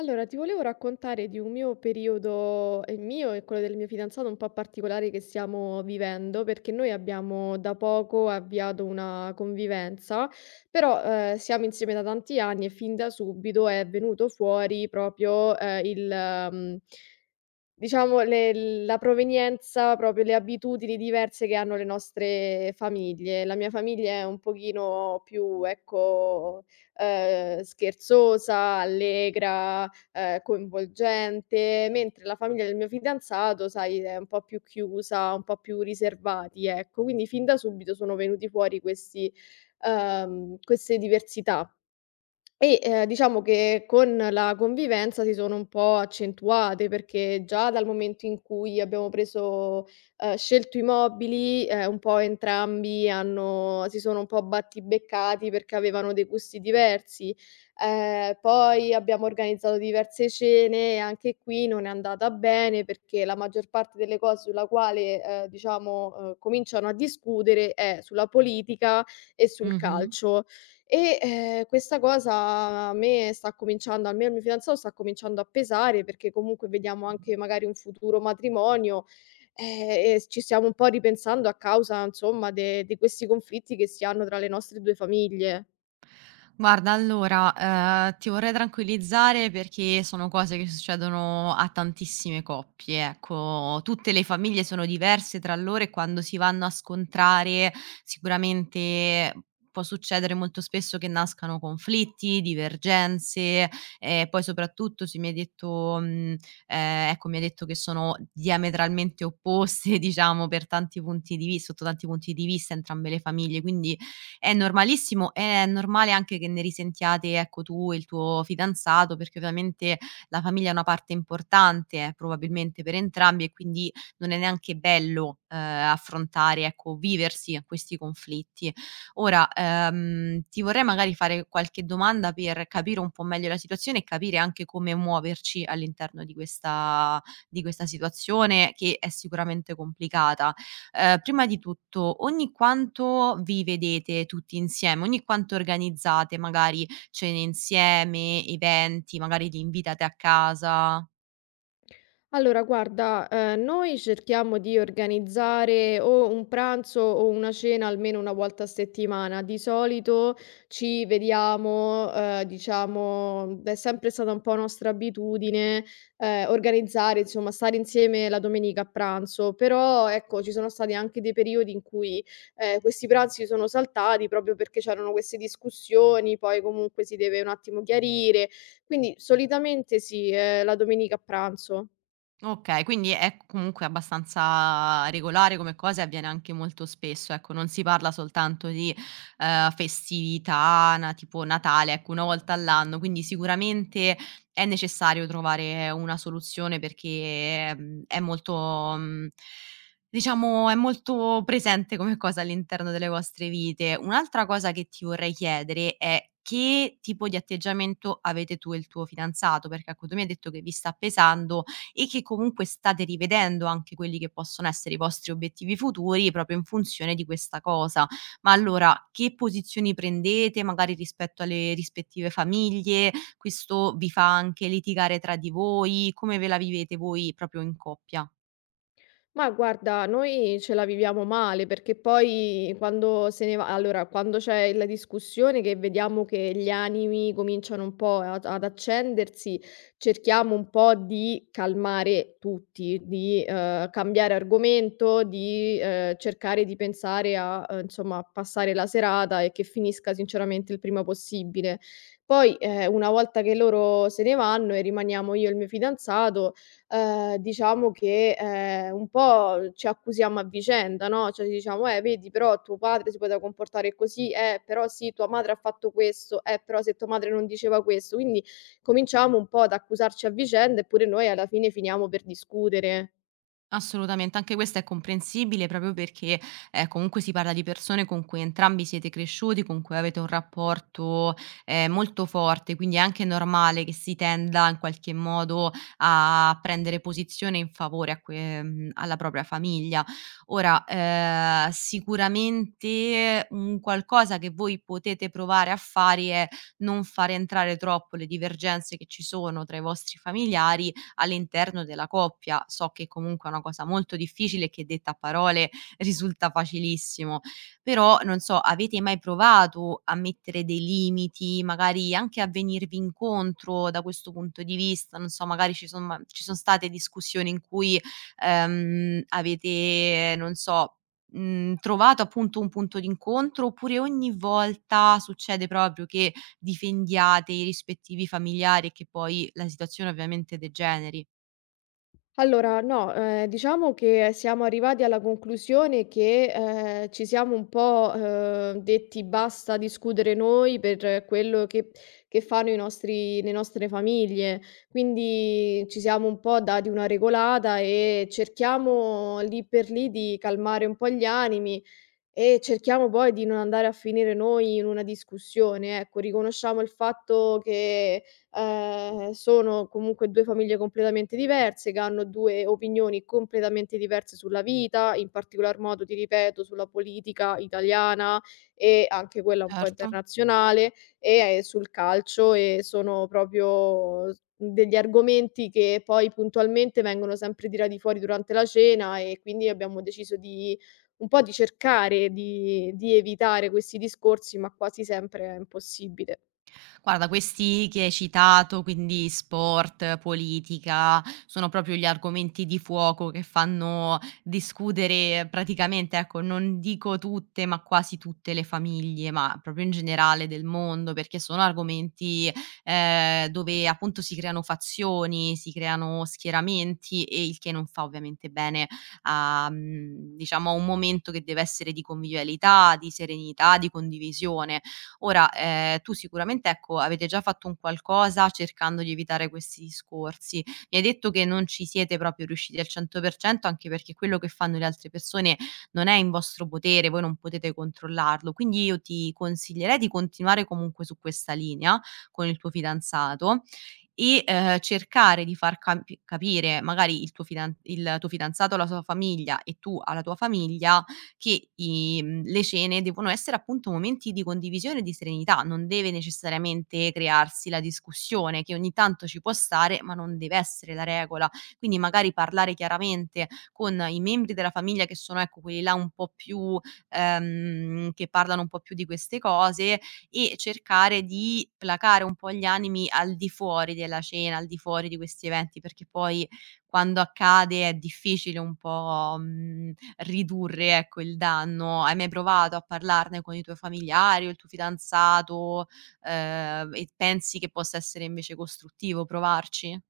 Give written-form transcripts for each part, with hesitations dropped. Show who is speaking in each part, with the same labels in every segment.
Speaker 1: Allora, ti volevo raccontare di un mio periodo, il mio e quello del mio fidanzato, un po' particolare che stiamo vivendo, perché noi abbiamo da poco avviato una convivenza, però siamo insieme da tanti anni e fin da subito è venuto fuori proprio il, Diciamo le la provenienza, proprio le abitudini diverse che hanno le nostre famiglie. La mia famiglia è un pochino più, ecco, scherzosa, allegra, coinvolgente, mentre la famiglia del mio fidanzato, sai, è un po' più chiusa, un po' più riservati, ecco. Quindi fin da subito sono venuti fuori questi queste diversità. Diciamo che con la convivenza si sono un po' accentuate, perché già dal momento in cui abbiamo preso scelto i mobili, un po' entrambi hanno si sono un po' battibeccati perché avevano dei gusti diversi. Poi abbiamo organizzato diverse cene e anche qui non è andata bene, perché la maggior parte delle cose sulla quale, cominciano a discutere è sulla politica e sul
Speaker 2: Mh-mh.
Speaker 1: calcio. Questa cosa a me sta cominciando, almeno al mio fidanzato sta cominciando a pesare, perché comunque vediamo anche magari un futuro matrimonio, ehm, e s ci stiamo un po' ripensando a causa, insomma, de di questi conflitti che si hanno tra le nostre 2 famiglie.
Speaker 2: Guarda allora, ti vorrei tranquillizzare perché sono cose che succedono a tantissime coppie, ecco. Tutte le famiglie sono diverse tra loro e quando si vanno a scontrare sicuramente può succedere molto spesso che nascano conflitti, divergenze e poi soprattutto se mi hai detto ecco mi hai detto che sono diametralmente opposte diciamo per tanti punti di vis sotto tanti punti di vista entrambe le famiglie, quindi è normalissimo, è normale anche che ne risentiate, ecco, tu e il tuo fidanzato, perché ovviamente la famiglia è una parte importante, probabilmente per entrambi e quindi non è neanche bello, affrontare, ecco, viversi questi conflitti. Ora, ti vorrei magari fare qualche domanda per capire un po' meglio la situazione e capire anche come muoverci all'interno di questa situazione che è sicuramente complicata. Prima di tutto, ogni quanto vi vedete tutti insieme? Ogni quanto organizzate magari cene insieme, eventi, magari li invitate a casa?
Speaker 1: Allora guarda, noi cerchiamo di organizzare o un pranzo o una cena almeno 1 volta a settimana. Di solito ci vediamo, diciamo è sempre stata un po' nostra abitudine, organizzare, insomma, stare insieme la domenica a pranzo, però ecco, ci sono stati anche dei periodi in cui, questi pranzi sono saltati proprio perché c'erano queste discussioni, poi comunque si deve un attimo chiarire. Quindi solitamente sì, la domenica a pranzo.
Speaker 2: Okay, quindi è comunque abbastanza regolare come cosa e avviene anche molto spesso, ecco, non si parla soltanto di, festività, na tipo Natale, ecco, una volta all'anno, quindi sicuramente è necessario trovare una soluzione perché, mhmm, è molto mhmm, diciamo è molto presente come cosa all'interno delle vostre vite. Un'altra cosa che ti vorrei chiedere è: che tipo di atteggiamento avete tu e il tuo fidanzato? Perché, ecco, tu mi hai detto che vi sta pesando, e che comunque state rivedendo anche quelli che possono essere i vostri obiettivi futuri proprio in funzione di questa cosa. Ma allora che posizioni prendete magari rispetto alle rispettive famiglie? Questo vi fa anche litigare tra di voi? Come ve la vivete voi proprio in coppia?
Speaker 1: Ma guarda, noi ce la viviamo male perché poi quando se ne va, allora quando c'è la discussione che vediamo che gli animi cominciano un po' ad accendersi, cerchiamo un po' di calmare tutti, di cambiare argomento, di cercare di pensare a, insomma, a passare la serata e che finisca sinceramente il prima possibile. Poi, una volta che loro se ne vanno e rimaniamo io e il mio fidanzato, diciamo che, un po' ci accusiamo a vicenda, no, cioè ci diciamo: vedi però tuo padre si poteva comportare così, però sì, tua madre ha fatto questo, però se tua madre non diceva questo", quindi cominciamo un po' ad accusarci a vicenda e pure noi alla fine finiamo per discutere.
Speaker 2: Assolutamente, anche questo è comprensibile proprio perché comunque si parla di persone con cui entrambi siete cresciuti, con cui avete un rapporto molto forte, quindi è anche normale che si tenda in qualche modo a prendere posizione in favore a alla propria famiglia. Ora, sicuramente un qualcosa che voi potete provare a fare è non far entrare troppo le divergenze che ci sono tra i vostri familiari all'interno della coppia. So che comunque è una cosa molto difficile che detta a parole risulta facilissimo, però non so, avete mai provato a mettere dei limiti, magari anche a venirvi incontro da questo punto di vista? Non so, magari ci son state discussioni in cui, avete, non so, mhmm, trovato appunto un punto d'incontro, oppure ogni volta succede proprio che difendiate i rispettivi familiari e che poi la situazione ovviamente degeneri.
Speaker 1: Allora, no, diciamo che siamo arrivati alla conclusione che, ci siamo un po', detti: "Basta discutere noi per quello che fanno i nostri le nostre famiglie". Quindi ci siamo un po' dati una regolata e cerchiamo lì per lì di calmare un po' gli animi e cerchiamo poi di non andare a finire noi in una discussione, ecco, riconosciamo il fatto che, sono comunque 2 famiglie completamente diverse, che hanno 2 opinioni completamente diverse sulla vita, in particolar modo, ti ripeto, sulla politica italiana e anche quella un po'
Speaker 2: Certo.
Speaker 1: internazionale, sul calcio, e sono proprio s degli argomenti che poi puntualmente vengono sempre tirati fuori durante la cena e quindi abbiamo deciso di un po' di cercare di evitare questi discorsi, ma quasi sempre è impossibile.
Speaker 2: Guarda, questi che hai citato, quindi sport, politica, sono proprio gli argomenti di fuoco che fanno discutere praticamente, ecco, non dico tutte, ma quasi tutte le famiglie, ma proprio in generale del mondo, perché sono argomenti dove appunto si creano fazioni, si creano schieramenti e il che non fa ovviamente bene a, mm, diciamo, a un momento che deve essere di convivialità, di serenità, di condivisione. Ora, tu sicuramente, ecco, avete già fatto un qualcosa cercando di evitare questi discorsi. Mi hai detto che non ci siete proprio riusciti al 100%, anche perché quello che fanno le altre persone non è in vostro potere, voi non potete controllarlo. Quindi io ti consiglierei di continuare comunque su questa linea con il tuo fidanzato e, cercare di far capire magari il tuo fidanzato alla sua famiglia e tu alla tua famiglia che le cene devono essere appunto momenti di condivisione e di serenità, non deve necessariamente crearsi la discussione che ogni tanto ci può stare, ma non deve essere la regola. Quindi magari parlare chiaramente con i membri della famiglia che sono, ecco, quelli là un po' più che parlano un po' più di queste cose e cercare di placare un po' gli animi al di fuori della cena, al di fuori di questi eventi, perché poi quando accade è difficile un po', mhmm, ridurre, ecco, il danno. Hai mai provato a parlarne con i tuoi familiari o il tuo fidanzato, e pensi che possa essere invece costruttivo provarci?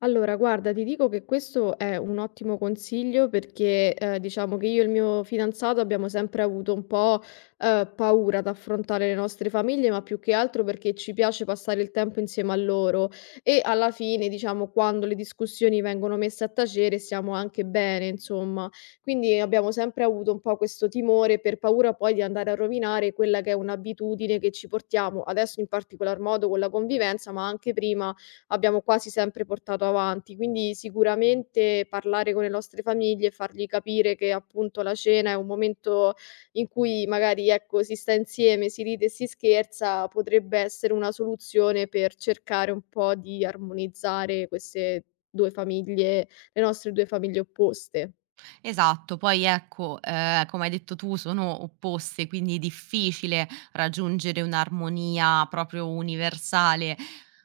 Speaker 1: Allora, guarda, ti dico che questo è un ottimo consiglio perché diciamo che io e il mio fidanzato abbiamo sempre avuto un po' paura ad affrontare le nostre famiglie, ma più che altro perché ci piace passare il tempo insieme a loro e alla fine, diciamo, quando le discussioni vengono messe a tacere, stiamo anche bene, insomma. Quindi abbiamo sempre avuto un po' questo timore per paura poi di andare a rovinare quella che è un'abitudine che ci portiamo adesso in particolar modo con la convivenza, ma anche prima abbiamo quasi sempre portato avanti. Quindi sicuramente parlare con le nostre famiglie e fargli capire che appunto la cena è un momento in cui magari ecco, si sta insieme, si ride e si scherza, potrebbe essere una soluzione per cercare un po' di armonizzare queste due famiglie, le nostre due famiglie opposte.
Speaker 2: Esatto, poi ecco, come hai detto tu sono opposte, quindi è difficile raggiungere un'armonia proprio universale,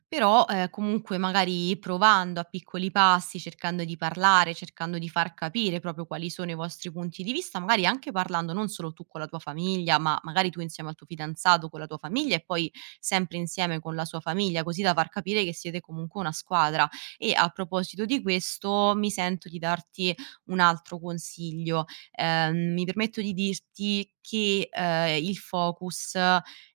Speaker 2: però, comunque magari provando a piccoli passi, cercando di parlare, cercando di far capire proprio quali sono i vostri punti di vista, magari anche parlando non solo tu con la tua famiglia, ma magari tu insieme al tuo fidanzato con la tua famiglia e poi sempre insieme con la sua famiglia, così da far capire che siete comunque una squadra. E a proposito di questo mi sento di darti un altro consiglio. Mi permetto di dirti che, il focus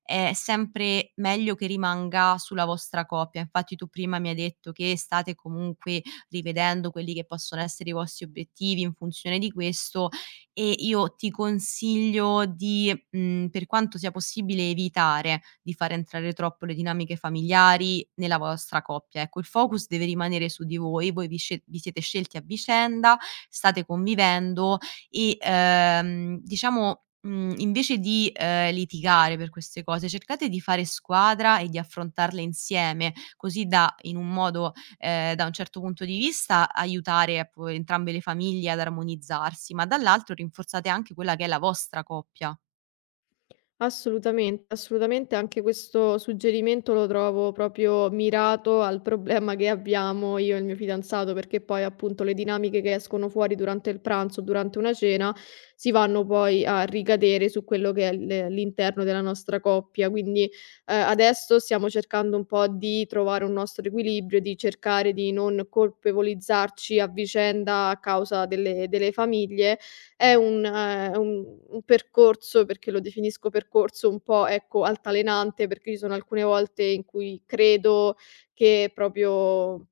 Speaker 2: è sempre meglio che rimanga sulla vostra coppia. Infatti tu prima mi hai detto che state comunque rivedendo quelli che possono essere i vostri obiettivi in funzione di questo e io ti consiglio di, mhmm, per quanto sia possibile, evitare di far entrare troppo le dinamiche familiari nella vostra coppia. Ecco, il focus deve rimanere su di voi, vi siete scelti a vicenda, state convivendo e, diciamo, mhmm, invece di, litigare per queste cose, cercate di fare squadra e di affrontarle insieme, così da in un modo da un certo punto di vista aiutare appu entrambe le famiglie ad armonizzarsi, ma dall'altro rinforzate anche quella che è la vostra coppia.
Speaker 1: Assolutamente, assolutamente anche questo suggerimento lo trovo proprio mirato al problema che abbiamo io e il mio fidanzato, perché poi appunto le dinamiche che escono fuori durante il pranzo, durante una cena, si vanno poi a ricadere su quello che è l'interno della nostra coppia. Quindi, adesso stiamo cercando un po' di trovare un nostro equilibrio, di cercare di non colpevolizzarci a vicenda a causa delle famiglie. È un percorso, perché lo definisco percorso, un po', ecco, altalenante, perché ci sono alcune volte in cui credo che proprio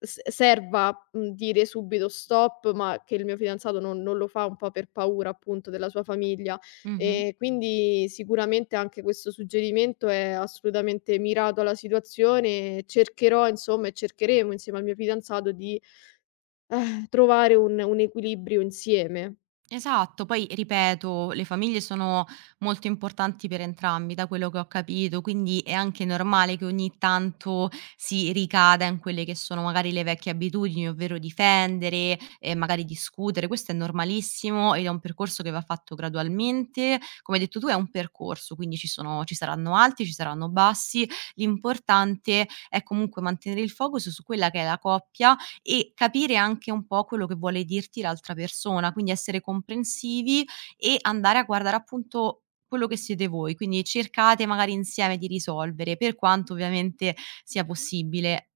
Speaker 1: s serva, mhmm, dire subito stop, ma che il mio fidanzato non lo fa un po' per paura, appunto, della sua famiglia.
Speaker 2: Mh-mh.
Speaker 1: Quindi sicuramente anche questo suggerimento è assolutamente mirato alla situazione e cercherò, insomma, e cercheremo insieme al mio fidanzato di trovare un equilibrio insieme.
Speaker 2: Esatto, poi ripeto, le famiglie sono molto importanti per entrambi, da quello che ho capito, quindi è anche normale che ogni tanto si ricada in quelle che sono magari le vecchie abitudini, ovvero difendere e magari discutere. Questo è normalissimo ed è un percorso che va fatto gradualmente. Come hai detto tu, è un percorso, quindi ci saranno alti, ci saranno bassi. L'importante è comunque mantenere il focus su quella che è la coppia e capire anche un po' quello che vuole dirti l'altra persona, quindi essere comprensivi e andare a guardare appunto quello che siete voi, quindi cercate magari insieme di risolvere, per quanto ovviamente sia possibile.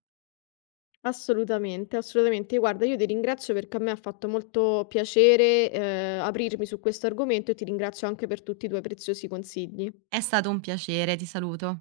Speaker 1: Assolutamente, assolutamente. Guarda, io ti ringrazio perché a me ha fatto molto piacere, aprirmi su questo argomento e ti ringrazio anche per tutti i tuoi preziosi consigli.
Speaker 2: È stato un piacere, ti saluto.